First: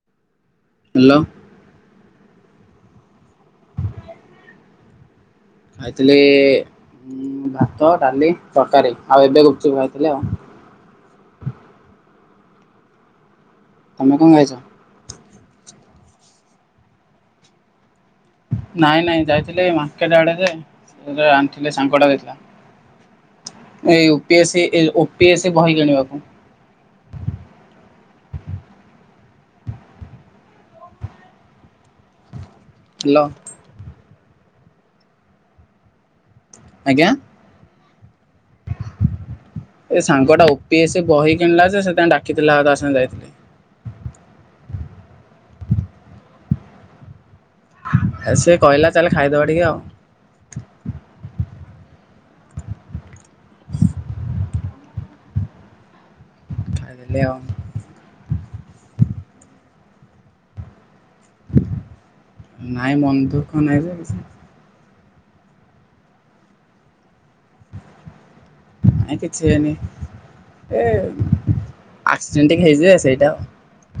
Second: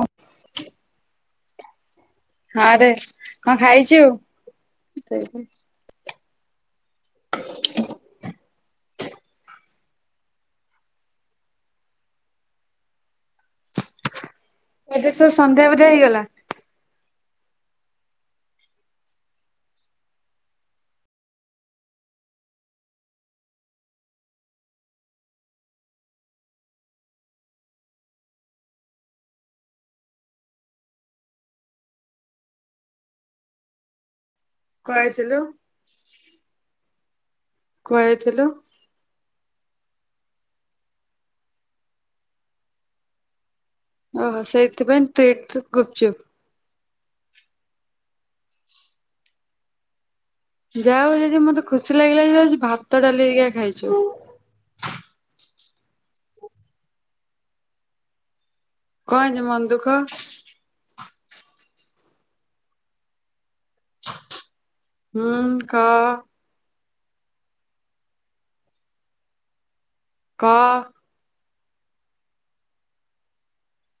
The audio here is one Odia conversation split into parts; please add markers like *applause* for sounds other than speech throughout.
ହଁ ହାଲୋ। ହଁ ରେ କଁ ଖାଇଛୁ। ମୁଁ ଖାଇଥିଲି ଉ ଭାତ ଡାଲି ତକାରୀ ଆଉ ଏବେ ଗଛ ଖାଇଥିଲି ଆଉ। ତମେ କଁ ଖାଇଛ। ଏବେ ସେ ସନ୍ଧ୍ୟା ଭଜା ହେଇଗଲା। ନାଇଁ ନାଇଁ ଯାଇଥିଲି ମାର୍କେଟ ଆଡେ ଯେ ଆଣିଥିଲେ ସାଙ୍ଗଟା ଦେଇଥିଲା। ଏଇ ୟୁ ପି ଏସି ଏ ଓ ପି ଏସି ବହି କିଣିବାକୁ। ହାଲୋ। କୁଆଡେ ଯାଇଥିଲୁ। ଆଜ୍ଞା। କୁଆଡେ ଯାଇଥିଲୁ। ଏ ସାଙ୍ଗଟା ଓ ପି ଏସି ବହି କିଣିଲା ଯେ ସେଇଥି ପାଇଁ ଡାକିଥିଲା ଆଉ ତା ଆ ସାଙ୍ଗରେ ଯାଇଥିଲି ଓହୋ ସେଇଥିପାଇଁ ଟ୍ରିଟ୍ ଗୁପଚୁପ୍। ଏ ସେ କହିଲା ଚାଲେ ଖାଇଦବା ଟିକେ ଆଉ। ଯାହା ହଉ ଯେ ଆଜି ମତେ ଖୁସି ଲାଗିଲା ଯେ ତୁ ଆଜି ଭାତ ଡାଲିି ଅକା ଖାଇଛୁ। ଖାଇଦେଲି ଆଉ। କଣ ହେଇଚି ମନ ଦୁଃଖ। ନାଇଁ ମନ ଦୁଃଖ ନାହିଁ ଯେ କିଛି। ହୁଁ କା। ନାଇଁ କିଛି ହେଇନି କ ଏ ଆକ୍ସିଡେଣ୍ଟ ଟିକେ ହେଇଚି ଯେ ସେଇଟା।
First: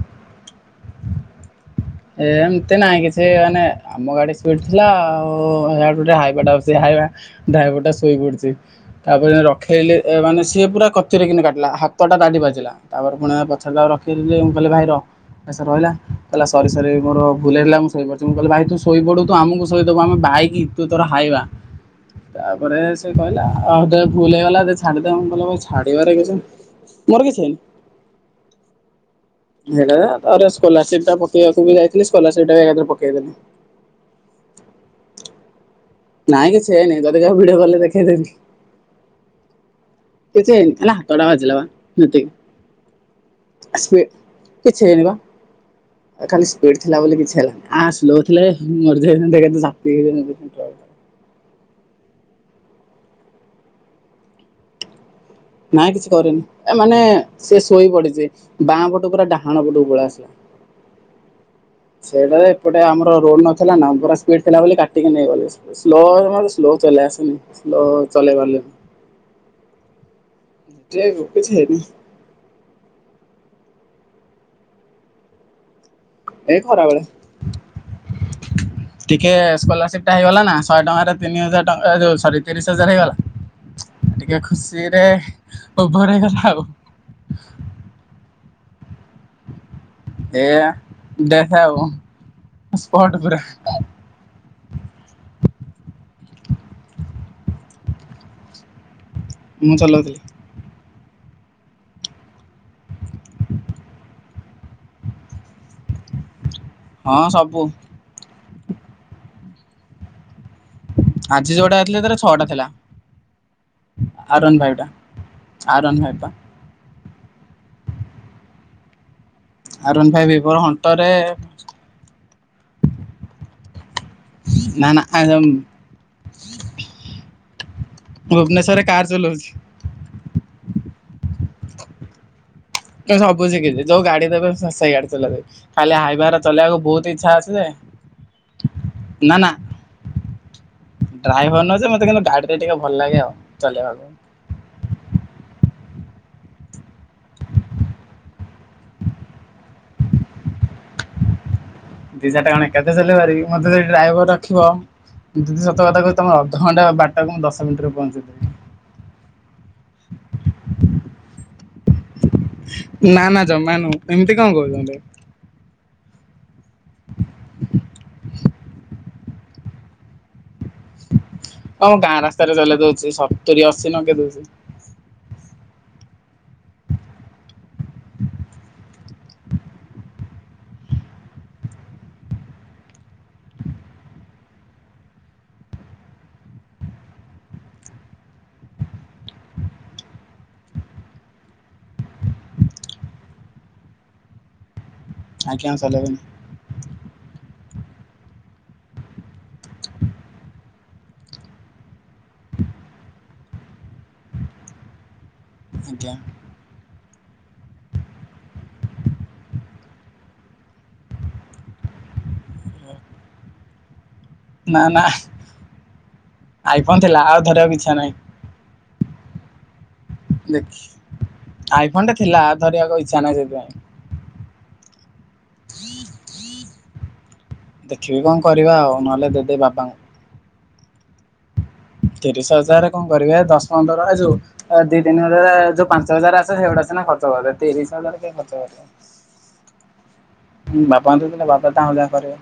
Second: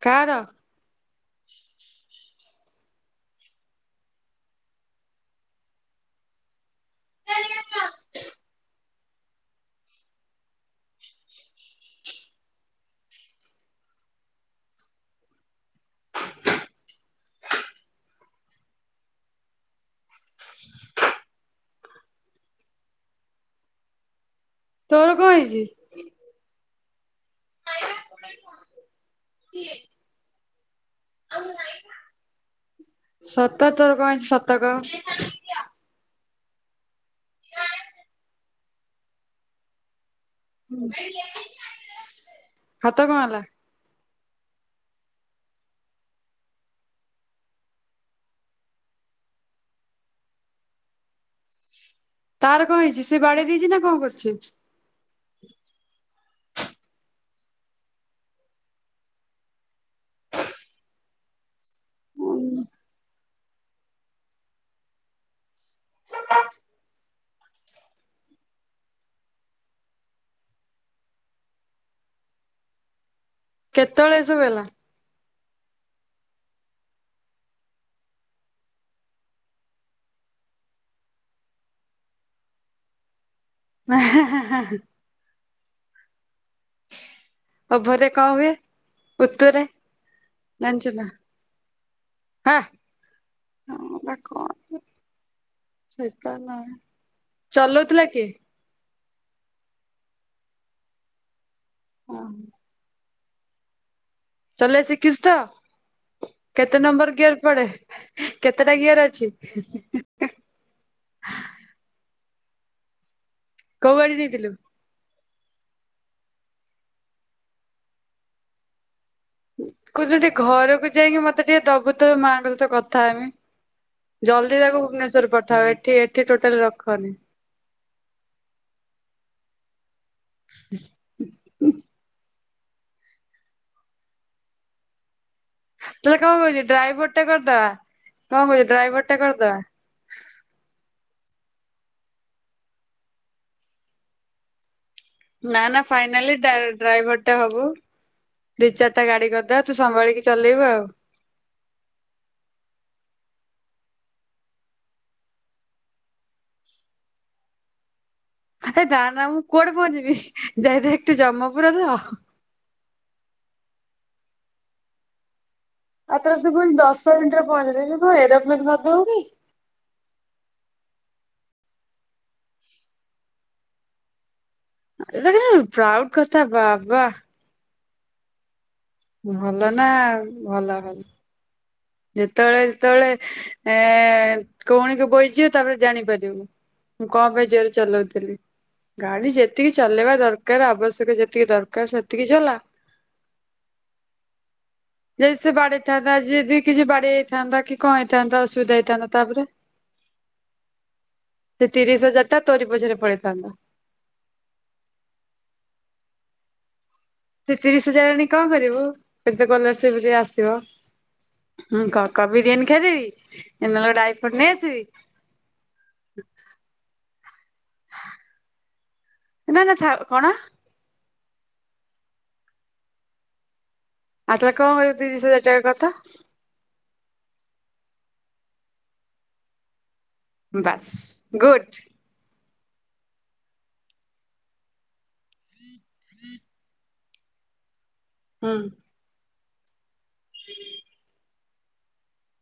କାର। ଏ ଏମତି ନାଇଁ କିଛି ମାନେ ଆମ ଗାଡି ସ୍ପିଡ ଥିଲା ଆଉ ଆଗରୁ ଟେ ହାଇବାଟା ଆସୁ ସୋ ହାଇବା ଡ୍ରାଇଭର ଟା ଶୋଇ ପଡିଛି। ତାପରେ ଯେଁତି ରଖେଇଲି ମାନେ ସିଏ ପୁରା କଚରେ କିନି କାଟିଲା ହାତଟା ତାଠି ବାଜିଲା। ତାପରେ ପୁଣି ପଛରେ ତାକୁ ରଖେଇଲି ଯେ ମୁଁ କହିଲି ଭାଇ ରହ ସେ ରହିଲା କହିଲା ସ ସରି ସରି ମୋର ଭୁଲ ହେଇଗଲା ମୁଁ ଶୋଇ ପଡିଛି ମୁଁ କହିଲି ଭାଇ ତୁ ଶୋଇପଡିବୁ ତୁ ଆମକୁ ଶୋଇଦବୁ ଆମେ ବାଇକି ତୁ ତୋର ହାଇବା। ତାପରେ ସେ କହିଲା ହଉ ଦେ ଭୁଲ ହେଇଗଲା ଦେ ଛା ତୋର ଛାଡ଼ିଦେ ମୁଁ କଣ କହିଲି ହେଇଛି? ଭାଇ ଛାଡିବାର କିଛି ମୋର କିଛି ହେଇନି। ଏଇଆ ତାପରେ ସ୍କଲାରସିପ୍ ଟା ପକବାକୁ ବି ଯାଇଥିଲ ସ୍ଲଲାରସିପ୍ ଟା ବି ଆଉ ଆ ଧିଏରେ ପକେଇ ପାରିନି। ତ ତୋର କଁ ହେଇଚି ସତ କ। ନାଇଁ କିଛି ହେଇନି ଯଦି କହିବୁ ଭିଡିଓ କଲ୍ ରେ ଦେଖେଇ ଦେବି। କିଛି ହେଇନି ଖାଲି ହାତ ଟା ବାଜି ଲା ବା ହାତ କଣ ହେଲା? ସେତିକି। ସିଏ କିଛ ହେଇନି ବା। ଏ ଖାଲି ସ୍ପିଡ ଥିଲା ବୋଲି କିଛି ହେଲାନି ଆ ସ୍ଲୋ ଥିଲେ ମରି ଯାଇଥାନ୍ତି ଏକାଥରେ ଚାପି ହେଇ ଯାଇଥାନ୍ତି ମୋ ଉପରେ ଟ ତାର କଁ ହେଇଛି ସିଏ ବାଡେଇ ଦେଇଛି ନା କଁ କରିଛି। ନାଇଁ କିଛି କରିନି। ଏ ମାନେ ସେ ଶୋଇ ପଡିଛି। ବାଁ ପଟୁ ପୁରା ଡାହାଣ ପଟୁକୁ ଗୋଳା ଆସିଲା। *inaudible* ସେଇଟାରେ ଏପଟେ ଆମର ରୋଡ ନଥିଲା ନା *unintelligible* ସ୍ପିଡ଼୍ ଥିଲା ବୋଲି କାଟିକି ନେଇଗଲି। ସ୍ଲୋ ମୋର ସ୍ଲୋ ଚଲେଇ ଆସେନି ସ୍ଲୋ ଚଲେଇ ପାରିଲିନି। *unintelligible* କେତେବେଳେ ଏ ସବୁ ହେଲା? ଏ ଖରାବେଳେ। *inaudible* ଟିକେ ସ୍କଲାରସିପଟା ହେଇଗଲା ନା ଶହେ ଟଙ୍କାରେ ତିନି ହଜାର ଟଙ୍କା ସରି ତିରିଶ ହଜାର ହେଇଗଲା। ଟିକେ ଖୁସିରେ ଓଭର ହେଇଗଲା ଆଉ। ଓଭରରେ କଣ ହୁଏ ଉତ୍ତୁରେ। ଏଆ ଜାଣିଛୁ ନା? ଦେଖେଉ ହା ସ୍ପଟ ପୁରା। *unintelligible* *inaudible* ଚଲଉଥିଲା କିଏ? ମୁଁ ଚଲଉଥିଲି। ହଁ। ଚଲେଇଆ ଶିଖିଚୁ ତ, କେତେ ନମ୍ବର ହଁ ଗିଅର ସବୁ ପଡେ? କେତେଟା ଗିଅର ଅଛି। ଆଜି ଯୋଉଟା ଥିଲା ତାର ଛଅଟା ଥିଲା କୋଉ ଗାଡି ଆର ନେଇଥିଲୁ? ୱାନ ଫାଇପଟା। ଆରୱାନ ପାଇପ ବା। କୋଉ ଆରନ୍ ଦିନ ଫାଇଭ୍ ଟିକେ ଏବେର ଘରକୁ ହଣ୍ଟରେ ଯାଇକି ମତେ ଟିକେ ଦବୁ ତ ମାଙ୍କ ସହିତ କଥାହେମି ଜଲଦି ତାକୁ ନା ନା ଭୁବନେଶ୍ଵର ପଠାଅ ଏଠି ଏଠି ଟୋଟାଲ ରଖନି। ଭୁବନେଶ୍ୱରରେ କାର୍ ଚଲଉଛି। *unintelligible* ମୁଁ ସବୁ ଶିଖିଛି ଯୋଉ ଗାଡି ଦେବେ ସେଇ ଗାଡ଼ି ଚଲାଇଦେବି। ଖାଲି ତାହେଲେ କଣ ହାଇଭାରା କହୁଛି ଚଲେଇବାକୁ ଡ୍ରାଇଭର ବହୁତ ଟା ଇଚ୍ଛା ଅଛି ଯେ, କରିଦବା। କଣ କହୁଛୁ ଡ୍ରାଇଭର ଟା ନା ନା କରିଦବା। ଡ୍ରାଇଭର ନୁହଁ ଯେ ମୋତେ କିନ୍ତୁ ଗାଡିରେ ଟିକେ ଭଲ ଲାଗେ ଆଉ ଚଲେଇବାକୁ। ନା ନା ଫାଇନାଲି ଡ୍ରାଇ ଡ୍ରାଇଭରଟା ହବୁ। ଦି ଚାରଟା ଗାଡି କରିଦବା ତୁ ସମ୍ଭାଳିକି ଚଲେଇବୁ ଆଉ। ଦି ଚାରଟା କଣ ଏକାଥରକେ ଚଲେଇ ପାରିବି ମୋତେ ଯଦି ଡ୍ରାଇଭର ରଖିବ *unintelligible* ସତ କଥା କହୁଛି ତମ ଅଧଘଣ୍ଟା ବାଟାକୁ ମୁଁ ଦଶ ମିନିଟରେ ପହଞ୍ଚାଇଦେବି। ଆ ନା ନା ମୁଁ କୁଆଡେ ପହଞ୍ଚିବି ଡାଇରେକ୍ଟ ଯମପୁର ତ। ନା ନା ଜମାନୁହଁ ଏମିତି କଣ କହୁଛନ୍ତି। ଆଉ ତାର ସେ କହୁଛି ଦଶ ମିନିଟ ରେ ପହଞ୍ଚେଇଦେବି ତୁ କଣ ଏରୋପ୍ଲେନ କରିଦବୁ କି। ହଁ ମୁଁ ଗାଁ ରାସ୍ତାରେ ଚଲେଇ ଦଉଛି ସତୁରି ଅଶୀ ନଗେଇ ଦଉଛି। *unintelligible* ପ୍ରାଉଡ କଥା ବାବା। ଭଲ ନା ଆଉ ଭଲ ଭଲ। ଯେତେବେଳେ ଯେତେବେଳେ ଏ କଉଣିକ ବହିଯିବ ତାପରେ ଜାଣିପାରିବୁ। ମୁଁ କଣ ପାଇଁ ଜୋରରେ ଚଲଉଥିଲି। ଗାଡି ଯେତିକି ଚଲେଇବା ଦରକାର ଆବଶ୍ୟକ ଯେତିକି ଦରକାର ସେତିକି ଚଲା। *inaudible* ଯଦି ସେ ଆଜ୍ଞା ଆଉ ବାଡେଇଥାନ୍ତା, ଚଲେଇବେନି ଯଦି କିଛି ବାଡେଇ ହେଇଥାନ୍ତା କି କଣ ହେଇଥାନ୍ତା, ଅସୁବିଧା ହେଇଥାନ୍ତା ତାପରେ। *unintelligible* ସେ ତିରିଶ ହଜାର ଟା ତୋରି ପଛରେ ପଳେଇଥାନ୍ତା। ଆଜ୍ଞା। ସେ ତିରିଶ ହଜାର ଆଣି କଣ କରିବୁ କେତେ ସ୍କଲରସିପ ରେ ଆସିବ? ହୁଁ କ-କ ବିରିୟାନୀ ଆଣି ଖାଇଦେବି ନହେଲେ ଗୋଟେ ଆଇ ନା ନା ଆଇଫୋନ ଥିଲା ଆଉ ଧରିବାକୁ ଇଛା ନାହିଁ। ନା ନା ଥାଉ। କଣ ଦେଖ ଆଇଫୋନ ଟା ଥିଲା ଆଉ ଧରିବାକୁ ଇଚ୍ଛା ନାହିଁ ସେଥିପାଇଁ। ଆଉ ତାହାଲେ କଣ କରିବୁ ତିରିଶ ହଜାର ଟଙ୍କା କହ ତ? ଦେଖିବି କଣ କରିବା ଆଉ ନହେଲେ ଦେଇ ଦେବି ବାପାଙ୍କୁ। ବାସ୍ ଗୁଡ଼୍। ତିରିଶ ହଜାର କଣ କରିବେ ଦଶ ପନ୍ଦର ଯୋଉ ଦି ତିନି ହଜାର ଯୋଉ ପାଞ୍ଚ ହଜାର ଆସେ ସେଗୁଡା ସେନା ଖର୍ଚ୍ଚ କରି ତିରିଶ ହଜାର କିଏ ହୁଁ ଖର୍ଚ୍ଚ କରିବ। ବାପାଙ୍କୁ ଦେବିନା ବାପା ତାଙ୍କର ଯାହା କରିବେ।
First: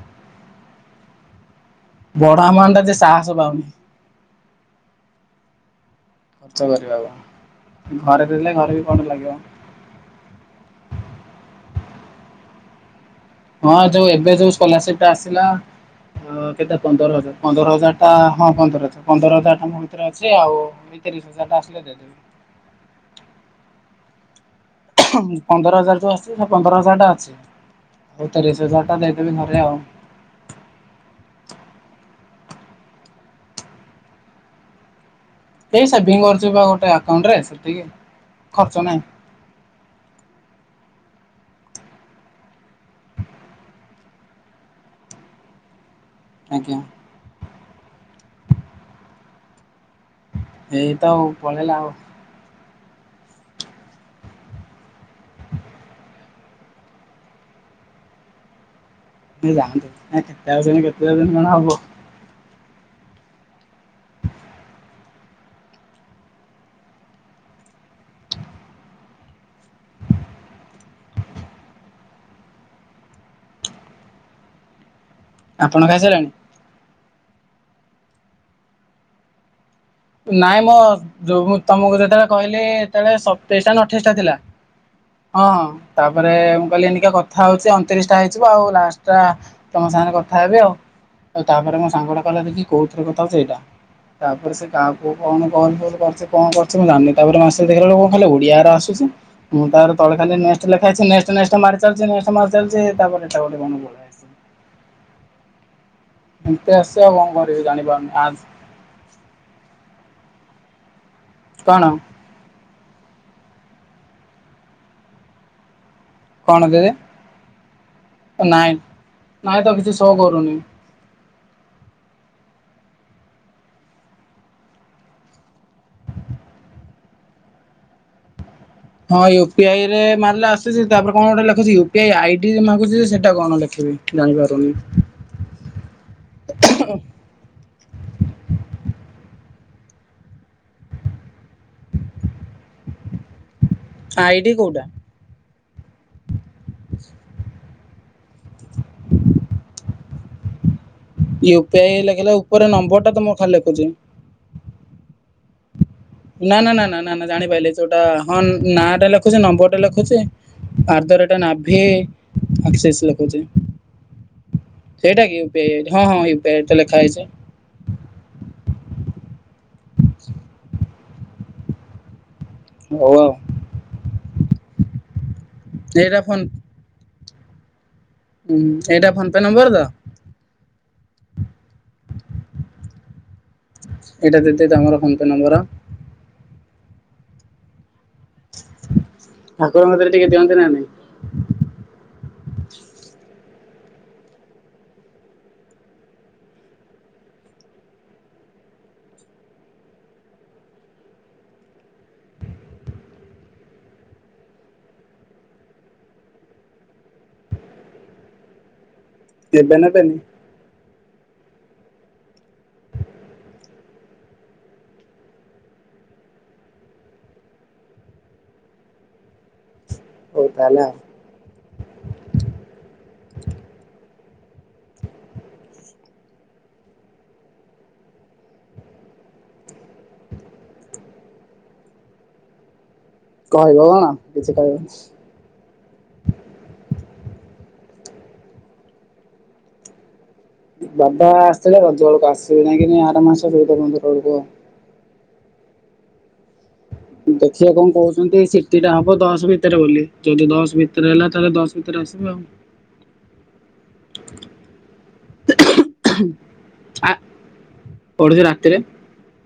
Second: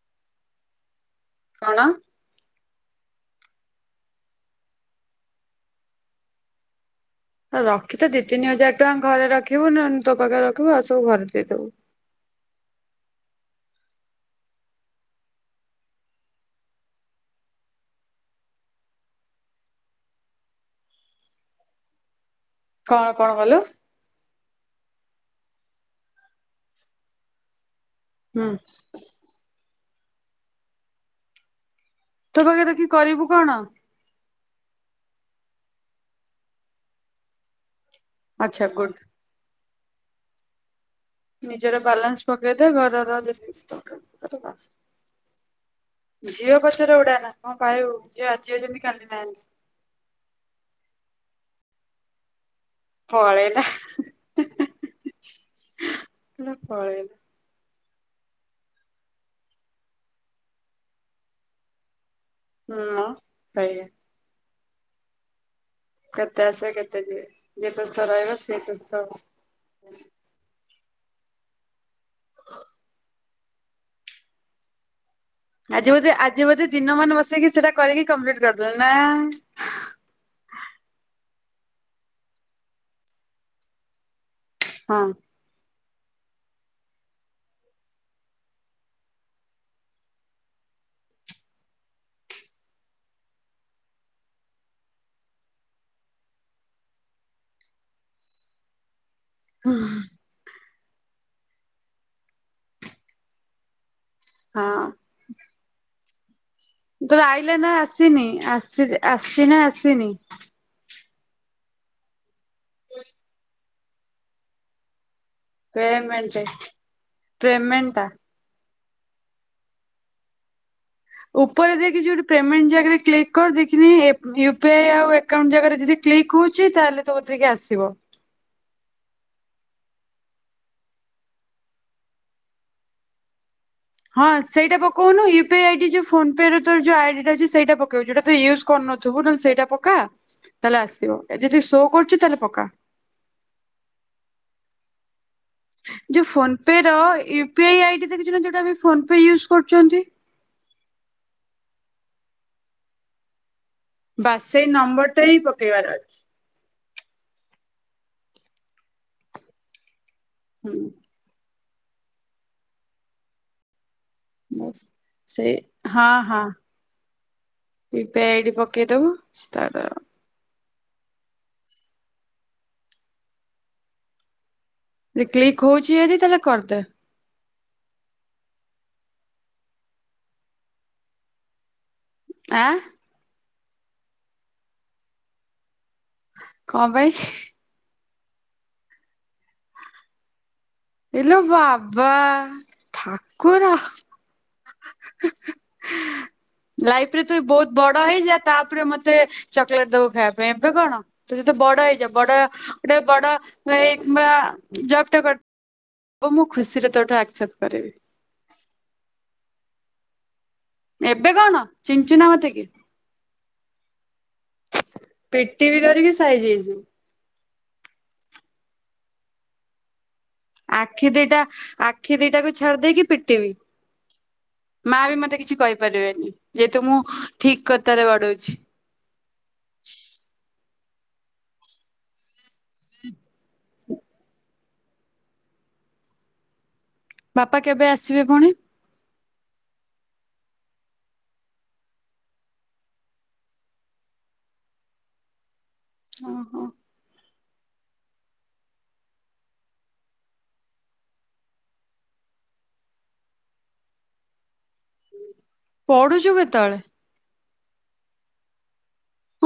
କଣ? ବଡ ଆମାଉଣ୍ଟ ଟା ଟିକେ ସାହାସ ପାଉନି। ଖର୍ଚ୍ଚ କରିବାକୁ। ରଖିଥା ଦି ଘରେ ତିନି ରହିଲେ ଘରେ ହଜାର ବି କଣ ଟଙ୍କା ଘରେ ଲାଗିବ ରଖିବୁ ନହେଲେ ତୋ ପାଖରେ ରଖିବୁ ଆଉ ସବୁ ଘରେ ଦେଇଦବୁ। ହଁ ଯୋଉ ଏବେ ଯୋଉ ସ୍କଲାରସିପ ଟା ଆସିଲା କେତେ ପନ୍ଦର ହଜାର, ପନ୍ଦର ହଜାର ଟା ହଁ ପନ୍ଦର ହଜାର ପନ୍ଦର ହଜାର ଟା ମ କତିରେ ଅଛି ଆଉ ଏଇ ତିରିଶି ହଜାର ଟା ଆସିଲେ ଦେଇ ଦେବି। କଣ କଣ କଲୁ? ପନ୍ଦର ହଜାର ଯୋଉ ଆସଛି ସେ ପନ୍ଦର ହଜାର ଟା ଅଛି। ଆଉ ହୁଁ ତିରିଶ ହଜାର ଟା ଦେଇଦେବି ଘରେ ଆଉ। ତୋ ପାଖରେ ରଖିକି କରିବୁ କଣ? ଏଇ ସେଭିଙ୍ଗ କରୁଚି ପା ଗୋଟେ ଆକାଉଣ୍ଟ ରେ ସେତିକି। ଆଚ୍ଛା ଖର୍ଚ୍ଚ ନାହିଁ ଗୁଡ଼୍। ନିଜର ବାଲାନ୍ସ ପକେଇଦେ ଘରର ଯେତିକି। *unintelligible* ଝିଅ ଆଜ୍ଞା ପଛରେ ଉଡାନା କଣ ପାଇବୁ, ଝିଅ ଆଜି ଅଛନ୍ତି କାଲି ନାହାନ୍ତି। ଏଇତ ଆଉ ପଳେଇଲା ଆଉ। ପଳେଇଲା, କହିଲା ପଳେଇଲା। ଯାଆନ୍ତୁ ନା କେତେ ଆଉଚନ୍ତି କେତେ ଯାଉଚନ୍ତି କଣ ହବ। ହୁଁ ସେଇଆ। କେତେ ଆସିବେ କେତେ ଯିବେ। ଯିଏ ତୋ ସହିତ ରହିବ ସେ ତୋତେ ତ *inaudible* ଆପଣ ଆଜି ବୋଧେ ଖାଇସାରିଲେଣି? ଆଜି ବୋଧେ ଦିନ ମାନ ବସିକି ସେଟା କରିକି କମ୍ପ୍ଲିଟ କରିଦେଲେ ନା? ନାଇଁ ମୋଁ ତମକୁ ଯେତେବେଳେ କହିଲି ସେତେବେଳେ ସତେଇଶଟା ଅଠେଇଶ ଟା ଥିଲା ହଁ। ହଁ ହଁ ତାପରେ ମୁଁ କହିଲି ଏଇନିକା କଥା ହଉଛି ଅଣତିରିଶ ଟା ହେଇଯିବ ଆଉ ଲାଷ୍ଟ ଟା ତମ ସାଙ୍ଗରେ କଥା ହେବି ଆଉ। ତାପରେ ମୋ ସାଙ୍ଗଟା କହିଲା ବିକି କୋଉଥିରେ କଥା ହଉଛୁ ସେଇଟା। ତାପରେ ସେ କାହାକୁ କଣ କଲ୍-ଫଲ୍ କରିଛି କଣ କରୁଛି ମୁଁ ଜାଣିନି। ତାପରେ ମୁଁ ଆସିବି ଦେଖିଲାବେଳକୁ କଣ ଖାଲି ଓଡ଼ିଆ ରା ଆସୁଛି ମୁଁ ତାପରେ ତଳେ ଖାଲି ନେଷ୍ଟ ଲେଖା ହୋଇଛି ନେଷ୍ଟ, ନେଷ୍ଟ ମାରିଚାଲିଛି ନେଷ୍ଟ ମାଡିଚାଲିଛି ତାପରେ ଏଟା ଗୋଟେ କଣ ପଳେଇ ଆସିଲା। ହଁ। ଏମିତି ଆସୁଛି ଆଉ ତୋର କଣ ଆଇଲା କରିବି ନା ଜାଣିପାରୁନି ଆସିନି ଆ ଆସି ଆସିଚି ନା ଆସିନି? କଣ? ପେମେଣ୍ଟ। କଣ ପେମେଣ୍ଟ ଟା ଦିଦି ନାଇଁ ନାଇଁ ତ କିଛି ଶୋ କରୁନି। ଉପରେ ଦେଖେ ଯୋଉଠି ପେମେଣ୍ଟ ଜାଗାରେ କ୍ଲିକ କର ଦେଖିନି ଏପ୍ ୟୁ ପି ଆଇ ଆଉ ଏ ଆକାଉଣ୍ଟ ଜାଗାରେ ଯଦି କ୍ଲିକ୍ ହଉଚି ତାହେଲେ ତୋ କତିକି ଆସିବ। ହଁ ୟୁ ପି ଆଇ ରେ ମାରେଲେ ଆସୁଛି ତାପରେ କଣ ଗୋଟେ ଲେଖୁଛି U P I I D ମାଗୁଛି ସେଇଟା କଣ ଲେଖିବି? ହଁ ଜାଣିପାରୁନି ସେଇଟା ପକଉନୁ U U P I D ଯୋଉ ଫୋନ ପେ ରେ ତୋର ଯୋଉ ଆଇ ଡି ରହିଛି ସେଇଟା ପକଉଚୁ ଯୋ ଟା ତୁ ୟୁଉଜ କରିନଥିବୁ ନ ହେନେ ସେଇଟା ପକା। ତା ହେଲେ ଆସିବ ଯଦି ସୋ କରୁଚି ତାହେଲେ ପକା। ଆଇଡି କୋଉଟା? ଯୋଉ ଫୋନ ପେ ର ୟୁ ପି ଆଇ ଆଇଡି ଦେ ଯୋଉଟା ଫୋନ ପେ ୟୁଉଜ କରୁଚନ୍ତି। ୟୁ ପି ଆଇ ଲେଖିଲା ଉପରେ ନମ୍ବର ଟା ତ ମୋର ଖାଲି ଲେଖୁଛି। ବାସ୍ ସେଇ ନମ୍ବରଟା ଇ ପକେଇବାର ଅଛି। ନା ନା ନା ନା ନା ନା ଜାଣିପାଇଲି ଯୋଉଟା ହଁ ନାଁ ଟା ଲେଖୁଛି ନମ୍ବରଟା ଲେଖୁଛି। ହୁଁ ଆର୍ଦରଟା ନାଭି ସେସ ଲେଖୁଛି। ବାସ୍ ଏଇଟା କି ୟୁ ସେଇ ପି ଆଇ ହଁ ହଁ ୟୁ ପି ଆଇ ତ ଲେଖା ହେଇଛି। ୟୁ ପି ଆଇଡି ପକେଇଦବୁ ସେ ତାର। ଓ ଆଉ। କ୍ଲିକ୍ ହଉଛି ଆଦି ଏଇଟା ତାହେଲେ ଫୋନ କରିଦେ। ହୁଁ ଏଇଟା ଫୋନ ପେ ନମ୍ବର ତ? ଆଁ। ଏଇଟା ଦିଦି ତମର ଫୋନ ପେ ନମ୍ବର। କଁ ପାଇଁ? ଠାକୁରଙ୍କ ତିରେ ଟିକେ ଦିଅନ୍ତି ନା ନାଇଁ। ଇଲୋ ବାବା ଠାକୁର। *inaudible* ଲାଇଫ ରେ ତୁ ବହୁତ ବଡ ହେଇଯା ତାପରେ ମତେ ଚକୋଲେଟ ଦବୁ ଖାଇବା ପାଇଁ ଏବେ କଣ? ତୁ ଯ ତେ ବଡ ହେଇଯା ବଡ ଗୋଟେ ବଡ ଏ ବା ଜବ୍ ଟେ କ ବ ମୁଁ ଖୁସିରେ ତୋଟୁ ଆକ୍ସେପ୍ଟ କରିବି। କେବେ ନା ପେମି। ଏବେ କଣ ଚିଞ୍ଚୁନା ମତେ କିଏ? ପିଟିବି ଧରିକି ସାଇଯି ହେଇଯିବୁ। ହଉ ତାହେଲେ ଆଉ। ଆଖି ଦିଟା ଆଖି ଦିଟାକୁ ଛାଡି ଦେଇକି ପିଟିବି। ମା ବି ମତେ କିଛି କହିପାରିବେନି ଯେହେତୁ ମୁଁ ଠିକ୍ କଥାରେ ବଡ଼ଉଛି। *inaudible* କହିବ ନା କିଛି କହିବନ। ବାପା କେବେ ଆସିବେ ପୁଣି? ବାବା ଆସିଥିଲେ ରଜ ବେଳକୁ ଆସିବେ ନାଇଁ ଆର ମାସକୁ ଦୁଇ ତିନି ତାରିଖ ବେଳକୁ। ହଁ ହଁ। ଦେଖିବା କଣ କହୁଛନ୍ତି ସିଟି ଟା ହବ ଦଶ ଭିତରେ ବୋଲି ଯଦି ଦଶ ଭିତରେ ହେଲା ତାହେଲେ ଦଶ ଭିତରେ ଆସିବେ ଆଉ। ପଢ଼ୁଚୁ କେତେ ବେଳେ? ଆ ପଢୁଚୁ ରାତିରେ।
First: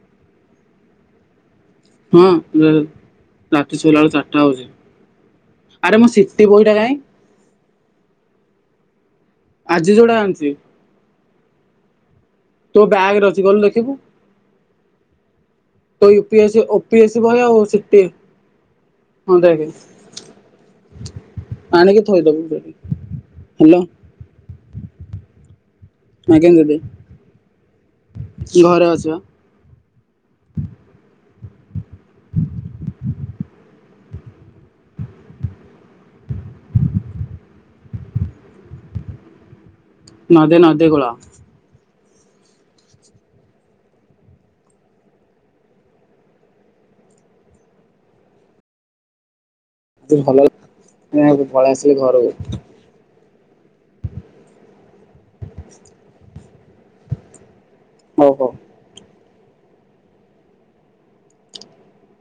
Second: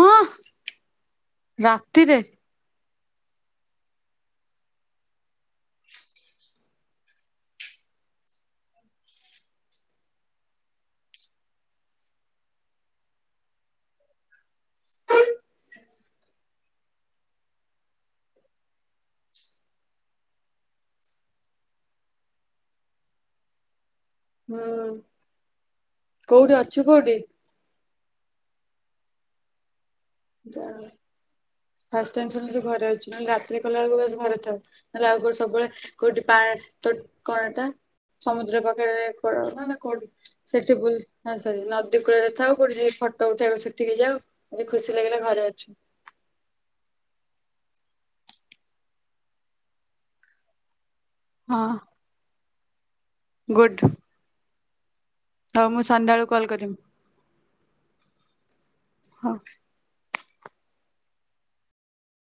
ଙଅ ରାତିରେ। *inaudible* ରାତି ଶୋଇଲା ବେଳୁ ଚାରିଟା ହଉଛି ଆରେ ମୋ ସିଟିି ବହିଟା କାହିଁ? ଆଜି ଯୋଉଟା ଆଣିଚି। ତୋ ବ୍ୟାଗ ରେ ଅଛି ଗଲୁ ଦେଖିବୁ। ତ U P S O P S C ବହି ଆଉ ସେତେ ହଁ ଦେଖେନା। ଆଣିକି ଥୋଇଦେଲ ଦେବି ହେଲା। ହୁଁ, ଆଜ୍ଞା କୋଉଠି ଦିଦି ଅଛୁ କୋଉଠି? ଘରେ ଅଛି ବା। ଯା ଫାଷ୍ଟ ଟାଇମ୍ ଶୁଣିଲେ ଯେ ଘରେ ଅଛି। ନହେଲେ ରାତିରେ କଲା ବେଳକୁ *unintelligible* ଘରେ ଥାଉ। ନହେଲେ ଆଉ କୋଉ ସବୁବେଳେ କୋଉଠି ପା- ତ କଣ ଟା। ସମୁଦ୍ର ପାଖରେ କୂଳ ନା ନା କୋଉଠି ନଦେ ସେଠି ନଦୀ ବୁଲ କୂଳ। ହଁ ସେଠି ନଦୀ କୂଳ ରେ ଥାଉ କୋଉଠି ଯି ଫଟୋ ଉଠେଇବାକୁ ସେଠିକି ଯାଉ ଆଜି ଖୁସି ଲାଗିଲା ଘରେ ଅଛୁ। ଦିନ ଭଲ ମୁଁ ଆଜି ପଳିଆସିଲି ଘରକୁ। ଗୁଡ଼୍। ହଉ ମୁଁ ସନ୍ଧ୍ୟାବେଳୁ କଲ୍ କରିମି। ହଉ ହଉ। ହଁ।